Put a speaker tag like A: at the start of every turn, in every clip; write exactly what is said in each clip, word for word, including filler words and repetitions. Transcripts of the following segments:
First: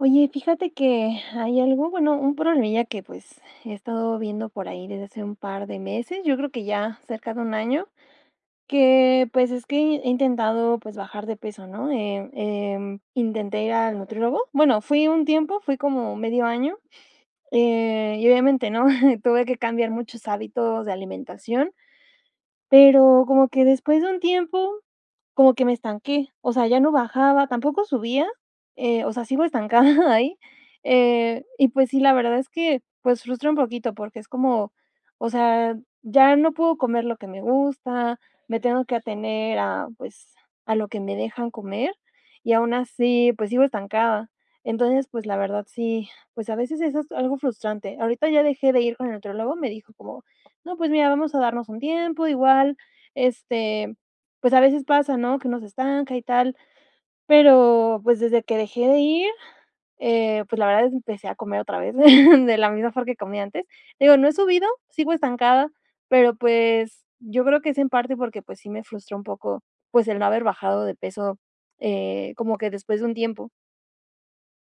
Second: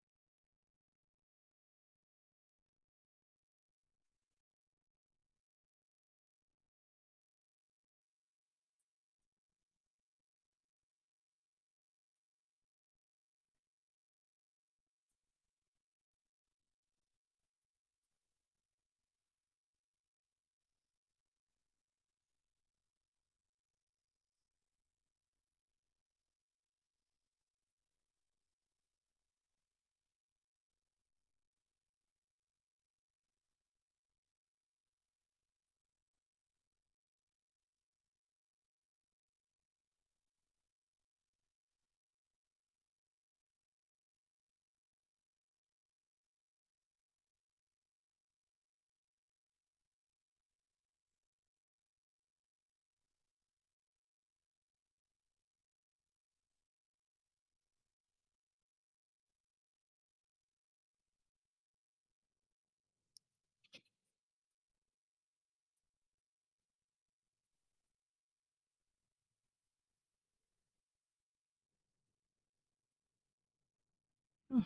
A: Oye, fíjate que hay algo bueno, un problemilla que, pues, he estado viendo por ahí desde hace un par de meses, yo creo que ya, cerca de un año. Que, pues, es que he intentado, pues, bajar de peso, ¿no? Eh, em, intenté ir al nutriólogo bueno, fui un tiempo, fui como medio año, eh, y obviamente, ¿no? Tuve que cambiar muchos hábitos de alimentación, pero como que después de un tiempo, como que me estanqué, o sea, ya no bajaba, tampoco subía, eh, o sea, sigo estancada ahí. Eh, y, pues sí, la verdad es que, pues, frustra un poquito, porque es como o sea, ya no puedo comer lo que me gusta, me tengo que atener a, pues, a lo que me dejan comer, y aun así, pues, sigo estancada. Entonces, pues, la verdad sí, pues, a veces eso es algo frustrante, ahorita ya dejé de ir con el nutriólogo, me dijo como: "No, pues, mira, vamos a darnos un tiempo, igual, este, pues, a veces pasa, ¿no? Que uno se estanca y tal". Pero, pues, desde que dejé de ir, eh, pues la verdad empecé a comer otra vez de la misma for que comía antes. Digo, no he subido, sigo estancada, pero, pues, yo creo que es en parte, porque, pues sí me frustra un poco, pues, el no haber bajado de peso, eh, como que después de un tiempo.
B: Ujú.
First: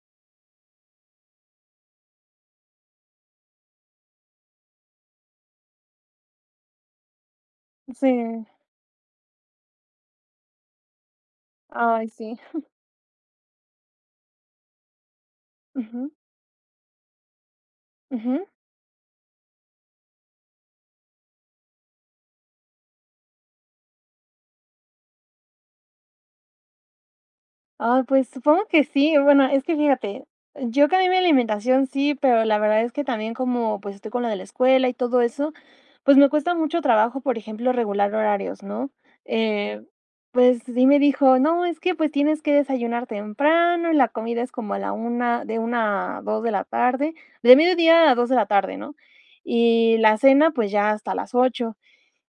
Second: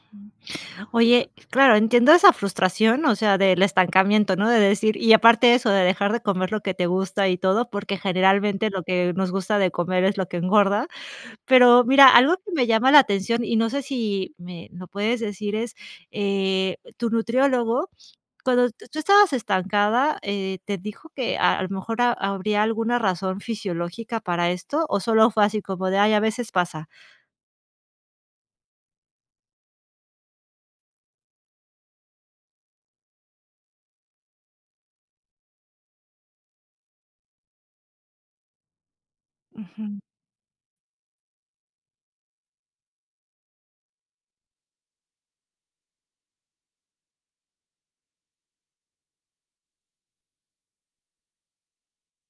B: Oye, claro, entiendo esa frustración, o sea, del estancamiento, ¿no? De decir y aparte eso, de dejar de comer lo que te gusta y todo, porque
A: Sí.
B: generalmente lo que nos gusta de comer es lo que engorda. Pero
A: Ay,
B: mira, algo
A: sí.
B: que me llama la atención, y no sé, si me lo puedes decir es
A: Ujú.
B: eh, tu nutriólogo,
A: Ujú.
B: cuando tu tú estabas estancada, eh, ¿te dijo que a lo mejor a habría alguna razón fisiológica para esto? O solo fue así como de: "Ay, a veces pasa".
A: Ay, pues, supongo que sí. O bueno, es que fíjate, yo cambié mi alimentación, sí, pero la verdad es que también como, pues, estoy con lo de la escuela y todo eso, pues, me cuesta mucho trabajo, por ejemplo, regular horarios, ¿no? Eh,
B: Ujú.
A: pues, sí me dijo: "No, es que, pues, tienes que desayunar temprano, la comida es como a la una de una a dos de la tarde, de mediodia a dos de la tarde, ¿no? Y la cena, pues, ya hasta las ocho".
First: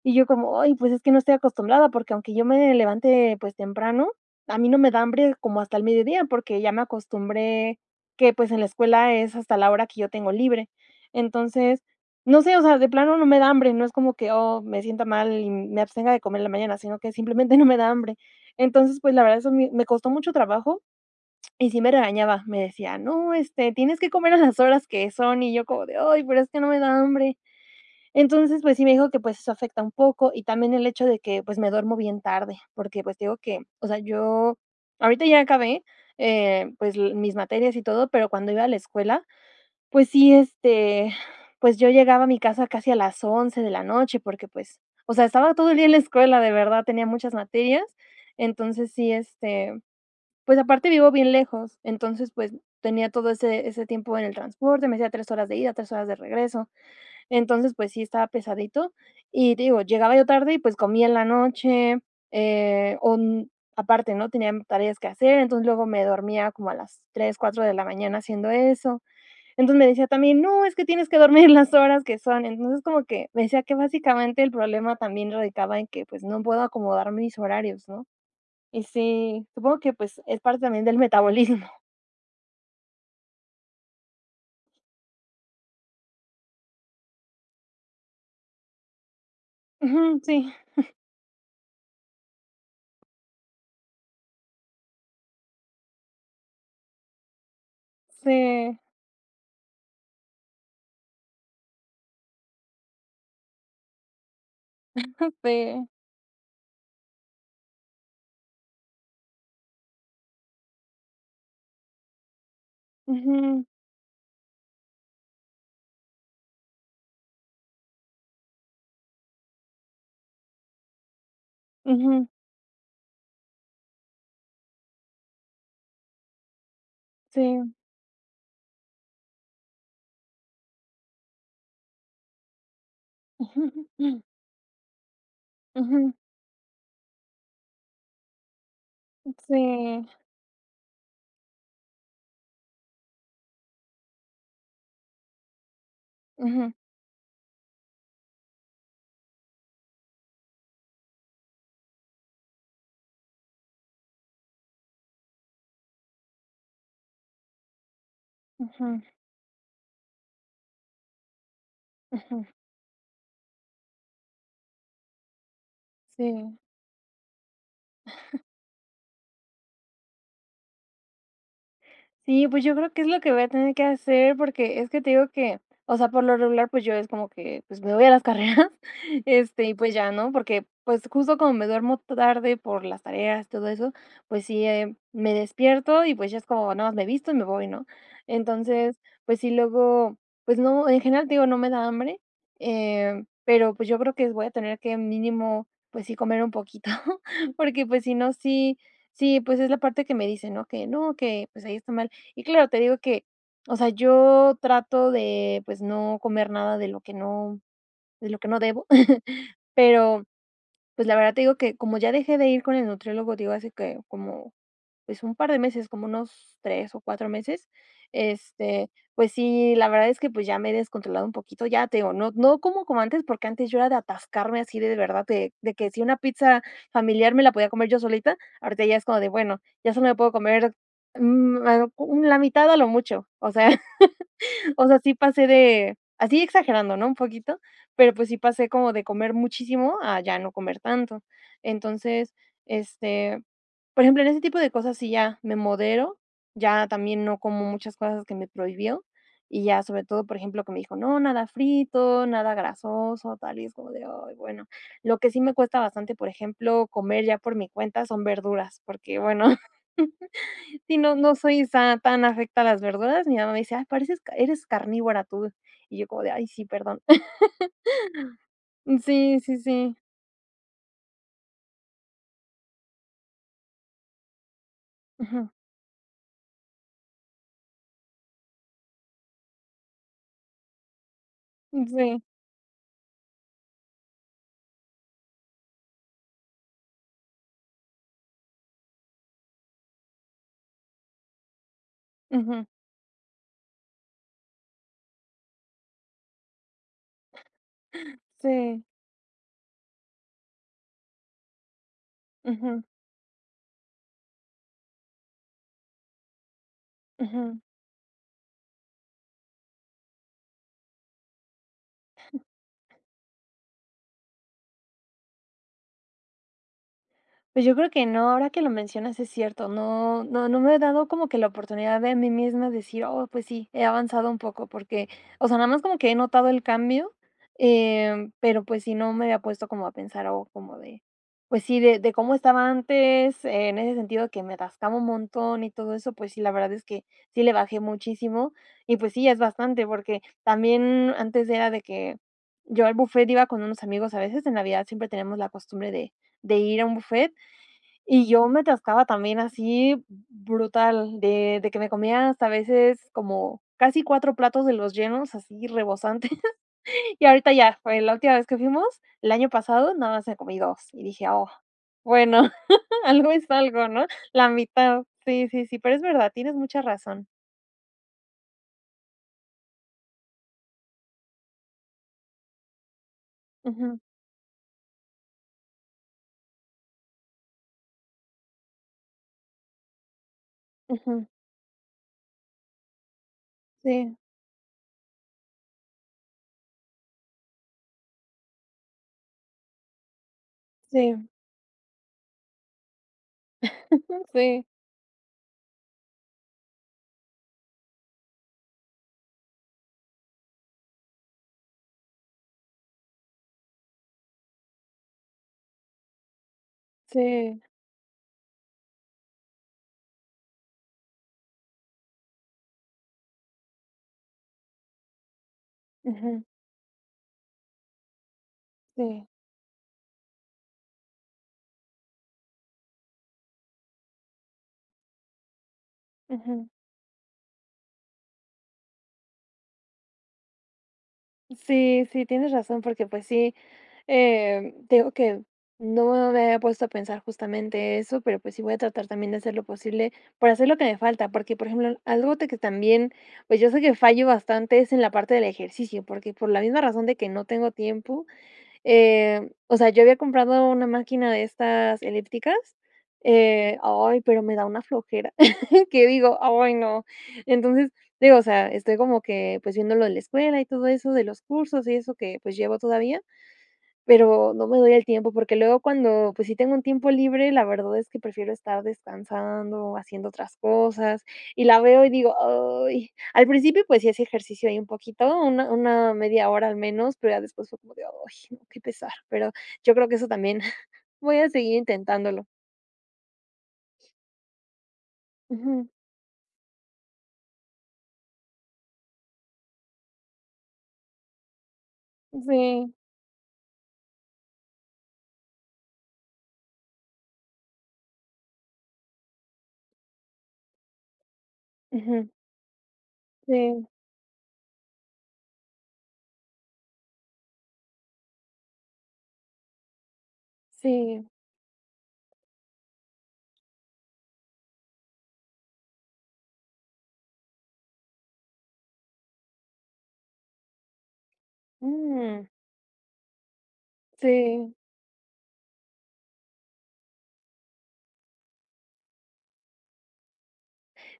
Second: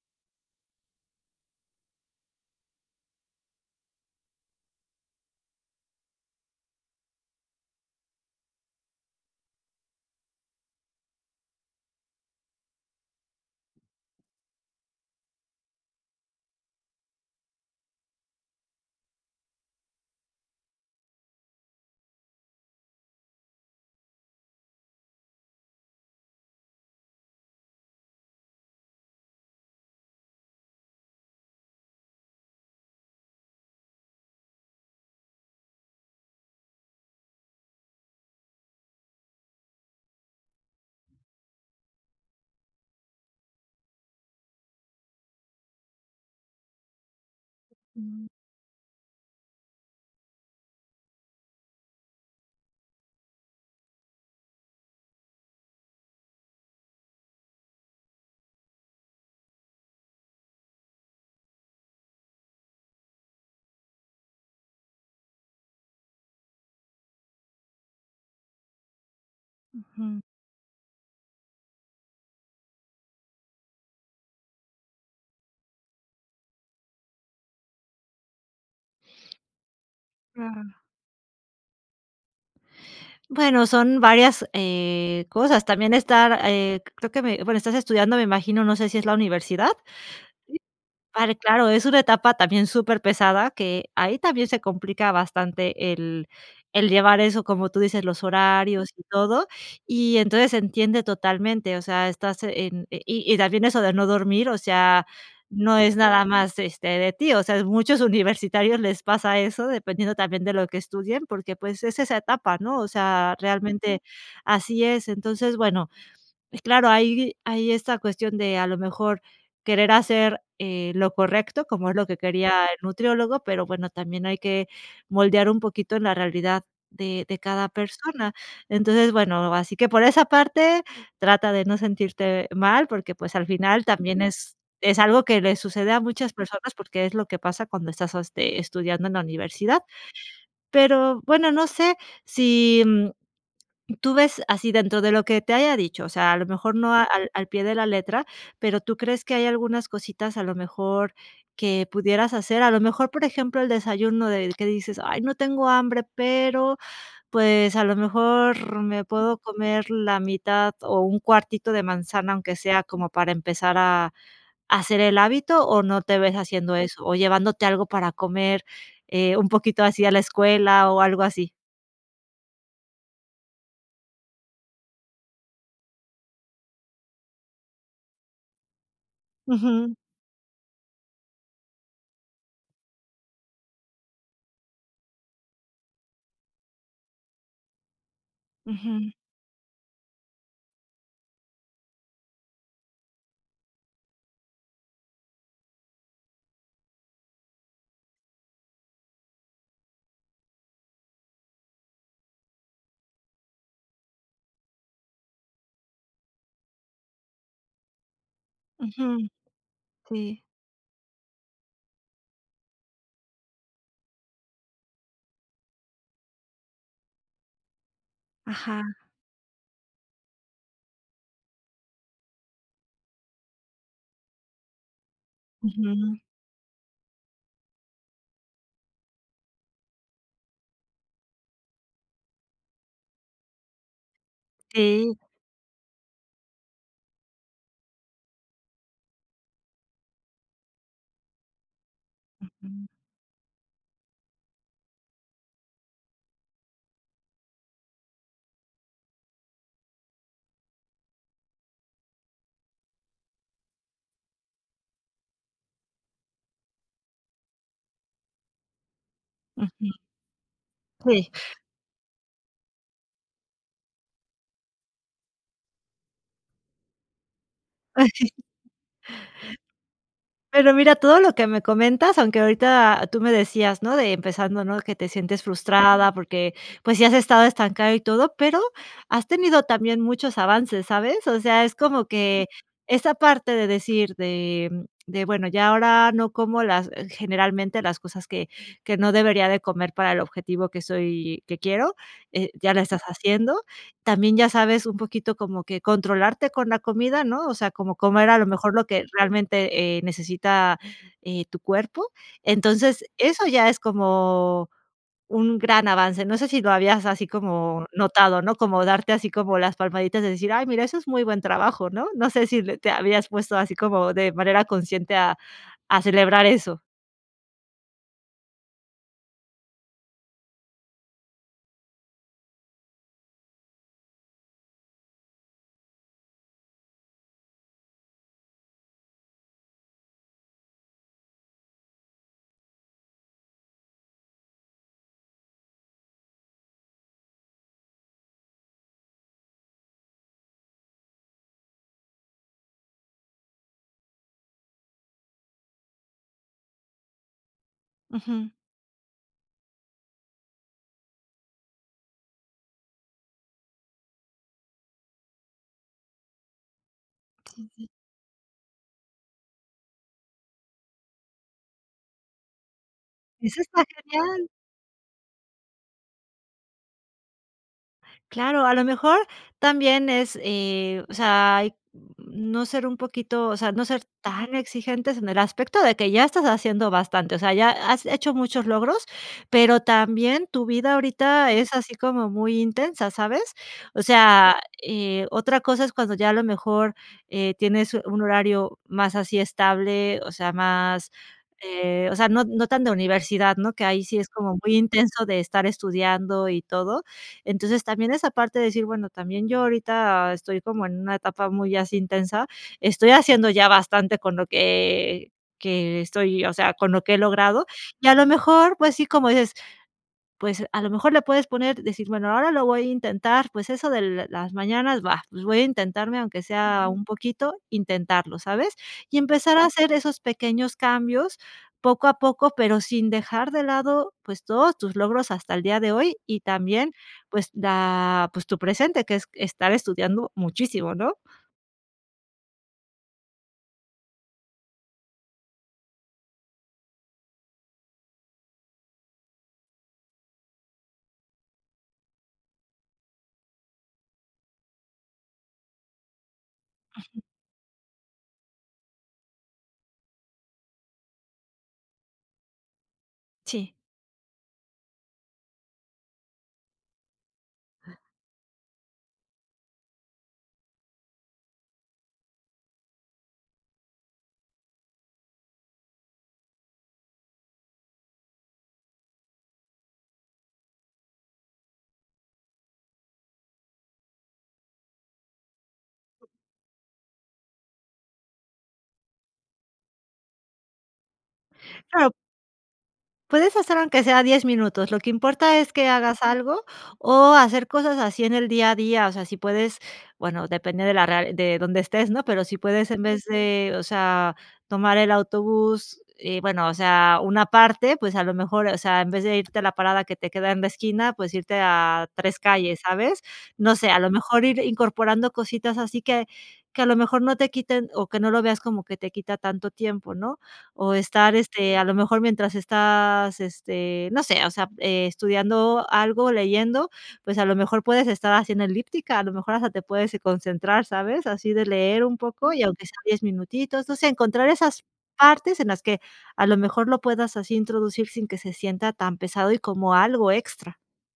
A: Y yo como: "Ay, pues, es que no estoy acostumbrada, porque aunque yo me levante, pues, temprano, a mí no me da hambre como hasta el mediodía, porque ya me acostumbré que pues, en la escuela es hasta la hora que yo tengo libre". Entonces, no sé, o sea, de plano no me da hambre, no es como que: "Oh, me siento mal", y me abstenga de comer en la mañana, sino que simplemente no me da hambre. Entonces, pues, la verdad eso mi me costó mucho trabajo y sí me regañaba. Me decía: "No, este, tienes que comer a las horas que son". Y yo como de: "Ay, pero es que no me da hambre". Entonces, pues sí, me dijo que, pues eso afecta un poco y también el hecho de que, pues me duermo bien tarde, porque, pues te digo que, o sea, yo ahorita ya acabé, eh, pues l mis materias y todo, pero cuando iba a la escuela, pues sí, este, pues, yo llegaba a mi casa casi a las once de la noche. Porque, pues, o sea, estaba todo el día en la escuela, de verdad, tenía muchas materias.
B: Mm.
A: Entonces, sí, este, pues, aparte vivo bien lejos. Entonces, pues, tenía todo ese ese tiempo en el transporte, me hacía tres horas de ida, tres horas de regreso. Entonces, pues sí, estaba pesadito y, digo, llegaba yo tarde y, pues, comía en la noche, eh, on aparte, ¿no? Tenía tareas que hacer, entonces, luego me dormía como a las tres, cuatro de la mañana haciendo eso. Entonces, me decía
B: Ujú.
A: también: "No, es que tienes que dormir en las horas que son". Entonces, como que me decía que básicamente el problema también radicaba en que, pues, no puedo acomodar mis horarios, ¿no? Y sí, supongo que, pues, es parte
B: Claro.
A: también del metabolismo.
B: Bueno, son varias, eh, cosas. También estar eh, creo que me bueno, estás estudiando, me imagino, no sé si es la universidad,
A: Ujú. Sí.
B: y [unintelligible] claro, es una etapa también superpesada, que ahí también se complica bastante el el llevar eso, como tú dices, los
A: Sí.
B: horarios y todo. Y entonces, se entiende totalmente, o sea, estás en y y también eso de no dormir, o sea, no
A: Sí.
B: es nada más, este, de ti. O sea, muchos universitarios les pasa eso, dependiendo también de lo que estudian, porque, pues, es esa etapa, ¿no?, o sea,
A: Ujú.
B: realmente así es. Entonces, bueno, claro, hay hay esta cuestión de a lo mejor querer hacer, eh, lo correcto, como es lo que
A: Ujú.
B: quería el nutriólogo, pero bueno, también hay que moldear un poquito en la realidad de de cada
A: Sí.
B: persona. Entonces, bueno, así que por esa parte trata de no sentirte mal, porque, pues, al final también es es algo que le sucede a
A: Ujú.
B: muchas personas, porque es lo que pasa cuando estás, este, estudiando en la
A: Uh,
B: universidad.
A: sí.
B: Pero bueno, no sé, si, mm, tú ves así dentro de lo que te haya dicho, o sea, a lo
A: Ujú.
B: mejor no al al pie de la letra, pero, ¿tú crees que hay algunas cositas a lo mejor que pudieras hacer, a lo mejor, por ejemplo, el desayuno del que dices: "Ay, no tengo hambre, pero, pues, a lo mejor
A: Ujú.
B: me puedo comer la mitad, o un cuartito de manzana",
A: Ujú.
B: aunque sea como para empezar a hacer el hábito, o no te ves
A: Sí.
B: haciendo eso. O llevándote algo para comer, eh, un poquito así a la escuela o algo así?
A: Sí, pues, yo creo que es lo que voy a tener que hacer, porque es que te digo que o sea, por lo regular, pues, yo es como que, pues, me voy a las carreras, este, y, pues,
B: Ujú.
A: ya, ¿no? Porque, pues, justo como me duermo ta tarde por las tareas, todo eso, pues sí, eh, me despierto, y, pues, ya es como, nada mas me visto y me voy, ¿no? Entonces,
B: Ujú.
A: pues sí, luego, pues no en general, te digo, no me da hambre, em, pero, pues, yo creo que voy a tener que mínimo, pues, sí comer un poquito, porque, pues, si no, sí, sí, pues, es la parte que me dice, ¿no?, que no, que, pues, ahí está mal. Y claro, te digo que, o sea, yo trato de, pues, no comer nada de lo que no de lo que no debo,
B: Ujú.
A: pero,
B: Sí.
A: pues, la verdad te digo que, como ya dejé de ir con el nutriólogo, digo, hace que como, pues, un par de meses, como unos tres o cuatro meses, este,
B: Ajá.
A: pues, sí, la verdad es que, pues, ya me he descontrolado un poquito. Ya, te digo, no no como como antes, porque antes yo era de atascarme así de verdad, de de que si una
B: Ujú.
A: pizza familiar me la podía comer yo solita, ahorita ya es como de, bueno, ya solo puedo comer, mm, la mitad a lo mucho. O sea, o sea, sí
B: Sí.
A: pasé de así, exagerando, no un poquito, pero, pues, sí pasé como de comer muchísimo a ya no comer tanto. Entonces,
B: Ujú.
A: este, por ejemplo, en ese tipo de cosas, sí, ya me modero, ya también no como muchas cosas que me prohibió y ya sobre todo, por ejemplo, que me dijo: "No, nada frito, nada grasoso", tal y es como de: "Ay, bueno". Lo que sí me cuesta bastante, por ejemplo, comer ya por mi cuenta son verduras porque, bueno,
B: Ujú.
A: si no
B: Sí.
A: no soy san a, tan afecta a las verduras. Mi mamá me dice: "Ay, pareces car eres carnívora tú". Y yo como de: "Ay sí, perdón". Sí, sí, sí.
B: Pero mira, todo lo que me comentas, aunque ahorita tú me decías, no de empezando, ¿no?, que te sientes
A: Ujú.
B: frustrada, porque, pues, sí has estado estancada y todo, pero has tenido también muchos avances, ¿sabes? O sea, es como
A: Sí.
B: que esa parte de decir de de bueno, ya, ahora no como las generalmente, las cosas que que no debería de comer para el objetivo que soy, que quiero, eh,
A: Ujú.
B: ya la estás haciendo. También ya sabes un poquito cómo que controlarte con la comida, ¿no? O sea, como comer a lo mejor
A: Sí.
B: lo que realmente, eh, necesita tu cuerpo.
A: Ujú.
B: Entonces, eso ya es como un gran avance. No sé si lo habías así
A: Ujú.
B: como notado, ¿no?, como darte así como las palmaditas de decir: "Ay, mira, eso es muy buen trabajo", ¿no? No sé, si te habías puesto así como de manera consciente a a celebrar eso.
A: Pues, yo creo que no, ahora que lo mencionas es cierto. No no no me he dado como que la oportunidad de mí misma decir: "Oh, pues, sí, he avanzado un poco". Porque, o sea, nada más como que he notado el cambio, em, pero, pues, sí, no me había puesto como a pensar, o como de, pues sí, de de cómo estaba antes, en ese sentido que me atascaba un montón y todo eso. Pues sí, la verdad es que sí le bajé muchísimo y, pues sí, es bastante, porque también antes era de que, yo al buffet, iba con unos amigos a veces en Navidad siempre tenemos la costumbre de de ir a un buffet, y yo
B: Ujú.
A: me atascaba también así brutal, de de que me comía hasta a veces como casi cuatro platos de los llenos, así rebosantes. Y ahorita
B: Sí,
A: ya
B: sí.
A: fue la última vez que fuimos el año pasado, nada más me comí dos, y dije: "Oh", bueno, algo es
B: Eso esta
A: algo, ¿no?,
B: genial.
A: la mitad, sí, sí, sí. Pero es verdad, tienes mucha razón.
B: Claro, a lo mejor también es eh, o sea, mm, no ser un poquito o sea, no
A: Ujú.
B: ser tan exigentes en el aspecto de que ya estás haciendo bastante. O sea, ya has hecho muchos logros, pero también tu vida
A: Ujú.
B: ahorita es así como muy intensa, ¿sabes? O
A: Sí.
B: sea, eh, otra cosa es cuando ya a lo mejor, eh, tienes un horario más así estable, o sea, más
A: Si.
B: eh, o sea, no no tan de universidad, ¿no? Que ahí sí es como
A: Sí.
B: muy intenso de estar estudiando y todo. Entonces, también es aparte decir, bueno, también yo ahorita estoy como en una etapa muy así intensa, estoy haciendo ya bastante con lo que que estoy O sea, con lo que he
A: Sí.
B: logrado y a lo mejor, pues sí, como dices, pues, a lo mejor le puedes poner decir: "Bueno, ahora lo voy a intentar", pues eso de las mañanas va, pues, voy a intentarme, aunque
A: Ujú.
B: sea un poquito, intentarlo, ¿sabes? Y
A: Si.
B: empezar a hacer esos pequeños cambios poco a poco, pero sin dejar de lado, pues todos tus logros hasta el día de hoy y
A: Ujú.
B: también, pues da, pues tu presente, que es estar estudiando muchísimo, ¿no?
A: Sí, sí, tienes razón, porque, pues, sí eh, te digo que no me había puesto a pensar justamente eso, pero, pues, sí voy a tratar también de hacer lo posible por hacer lo que me falta. Porque, por ejemplo, algo de que también, pues, yo sé que fallo bastante es en la parte del ejercicio. Porque por la misma razón de
B: Ujú.
A: que no tengo tiempo eh, o sea, yo había comprado una máquina de estas elípticas
B: Sí.
A: eh, ay, pero me da una flojera, que digo: "Ay, no". Entonces, digo, o sea estoy como que pues viéndolo de la escuela, y todo eso de los cursos. Y eso que, pues, llevo todavía, pero no me doy el tiempo, porque luego cuando, pues, sí tengo un tiempo libre, la verdad es que prefiero estar descansando o haciendo otras cosas. Y la veo y digo: "Ay". Al principio, pues, sí hace ejercicio ahí un poquito, una una media hora al menos, pero ya después fue como de: "Ay, no, qué pesar", pero yo creo que eso también voy a seguir
B: Claro.
A: intentándolo.
B: Puedes hacer aunque sea diez minutos. Lo que importa es que
A: Ujú.
B: hagas algo, o hacer cosas así en el día a día. O sea, si puedes bueno, depende de la r de donde estés, ¿no?, pero si puedes
A: Si.
B: en vez de, o sea, tomar el autobús eh, bueno, o sea, una parte, pues, a lo mejor, o sea, en vez de irte a la parada que te queda en la esquina, pues, irte a
A: Ujú.
B: tres calles, ¿sabes? No
A: Sí.
B: sé, a lo mejor ir incorporando cositas así que, que a lo mejor no te quiten o que no lo veas como que te quita tanto tiempo, ¿no? O
A: Sí.
B: estar, este, a lo mejor mientras estás este, no sé, o sea, estudiando algo, leyendo, pues, a lo mejor puedes estar haciendo elíptica, a lo mejor hasta te puedes y concentrar, ¿sabes? así de leer un
A: Mm.
B: poco, y aunque sea diez minutitos, no sé. Encontrar
A: Si.
B: esas partes en las que a lo mejor lo puedas así introducir sin que se sienta tan pesado y como algo extra.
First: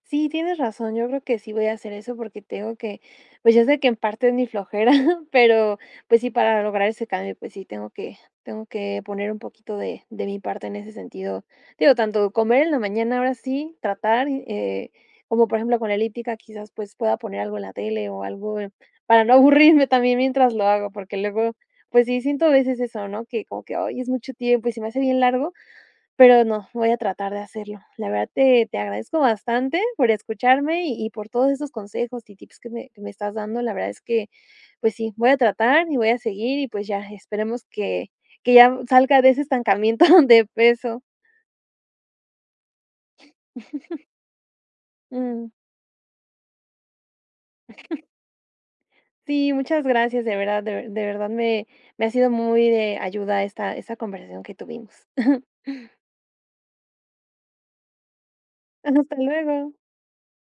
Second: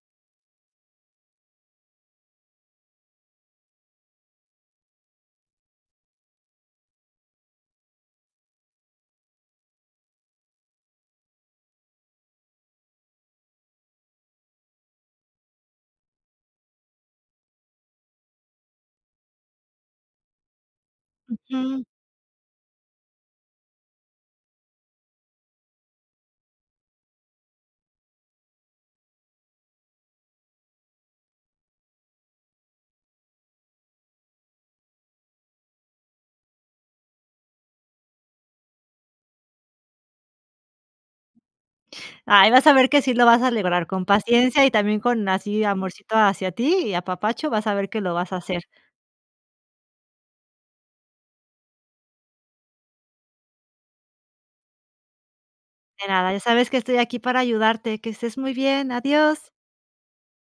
A: Sí, tienes razón, yo creo que sí voy a hacer eso, porque tengo que pues, yo sé que en parte es mi flojera, pero, pues, sí para lograr ese cambio, pues sí, tengo que tengo que poner un poquito de de mi parte en ese sentido. Digo, tanto comer en la mañana, ahora sí, tratar. Eh, como por ejemplo, con elíptica, quizás, pues, pueda poner algo en la tele, o algo para no aburrirme también mientras lo hago, porque luego,
B: Ujú.
A: pues, sí siento a veces eso, ¿no?, que como que hoy es mucho tiempo y se me hace bien largo. Pero no, voy a tratar de hacerlo. La verdad te te agradezco bastante por escucharme, y y por todos esos consejos y tips que me que me estás dando, La verdad es que, pues sí, voy a tratar y voy a seguir. Y, pues, ya esperemos que que ya salga de ese estancamiento de peso.
B: Ay, vas a ver que sí lo vas a a lograr con paciencia y también con
A: Mm.
B: así amorcito hacia ti, y apapacho vas a ver que lo vas a hacer.
A: Sí, muchas gracias, de verdad. De de verdad me me ha sido muy de ayuda esta esta conversación que tuvimos.
B: De nada, ya sabes que estoy aquí para ayudarte. Que estés muy
A: Ha
B: bien.
A: hasta
B: Adiós.
A: luego.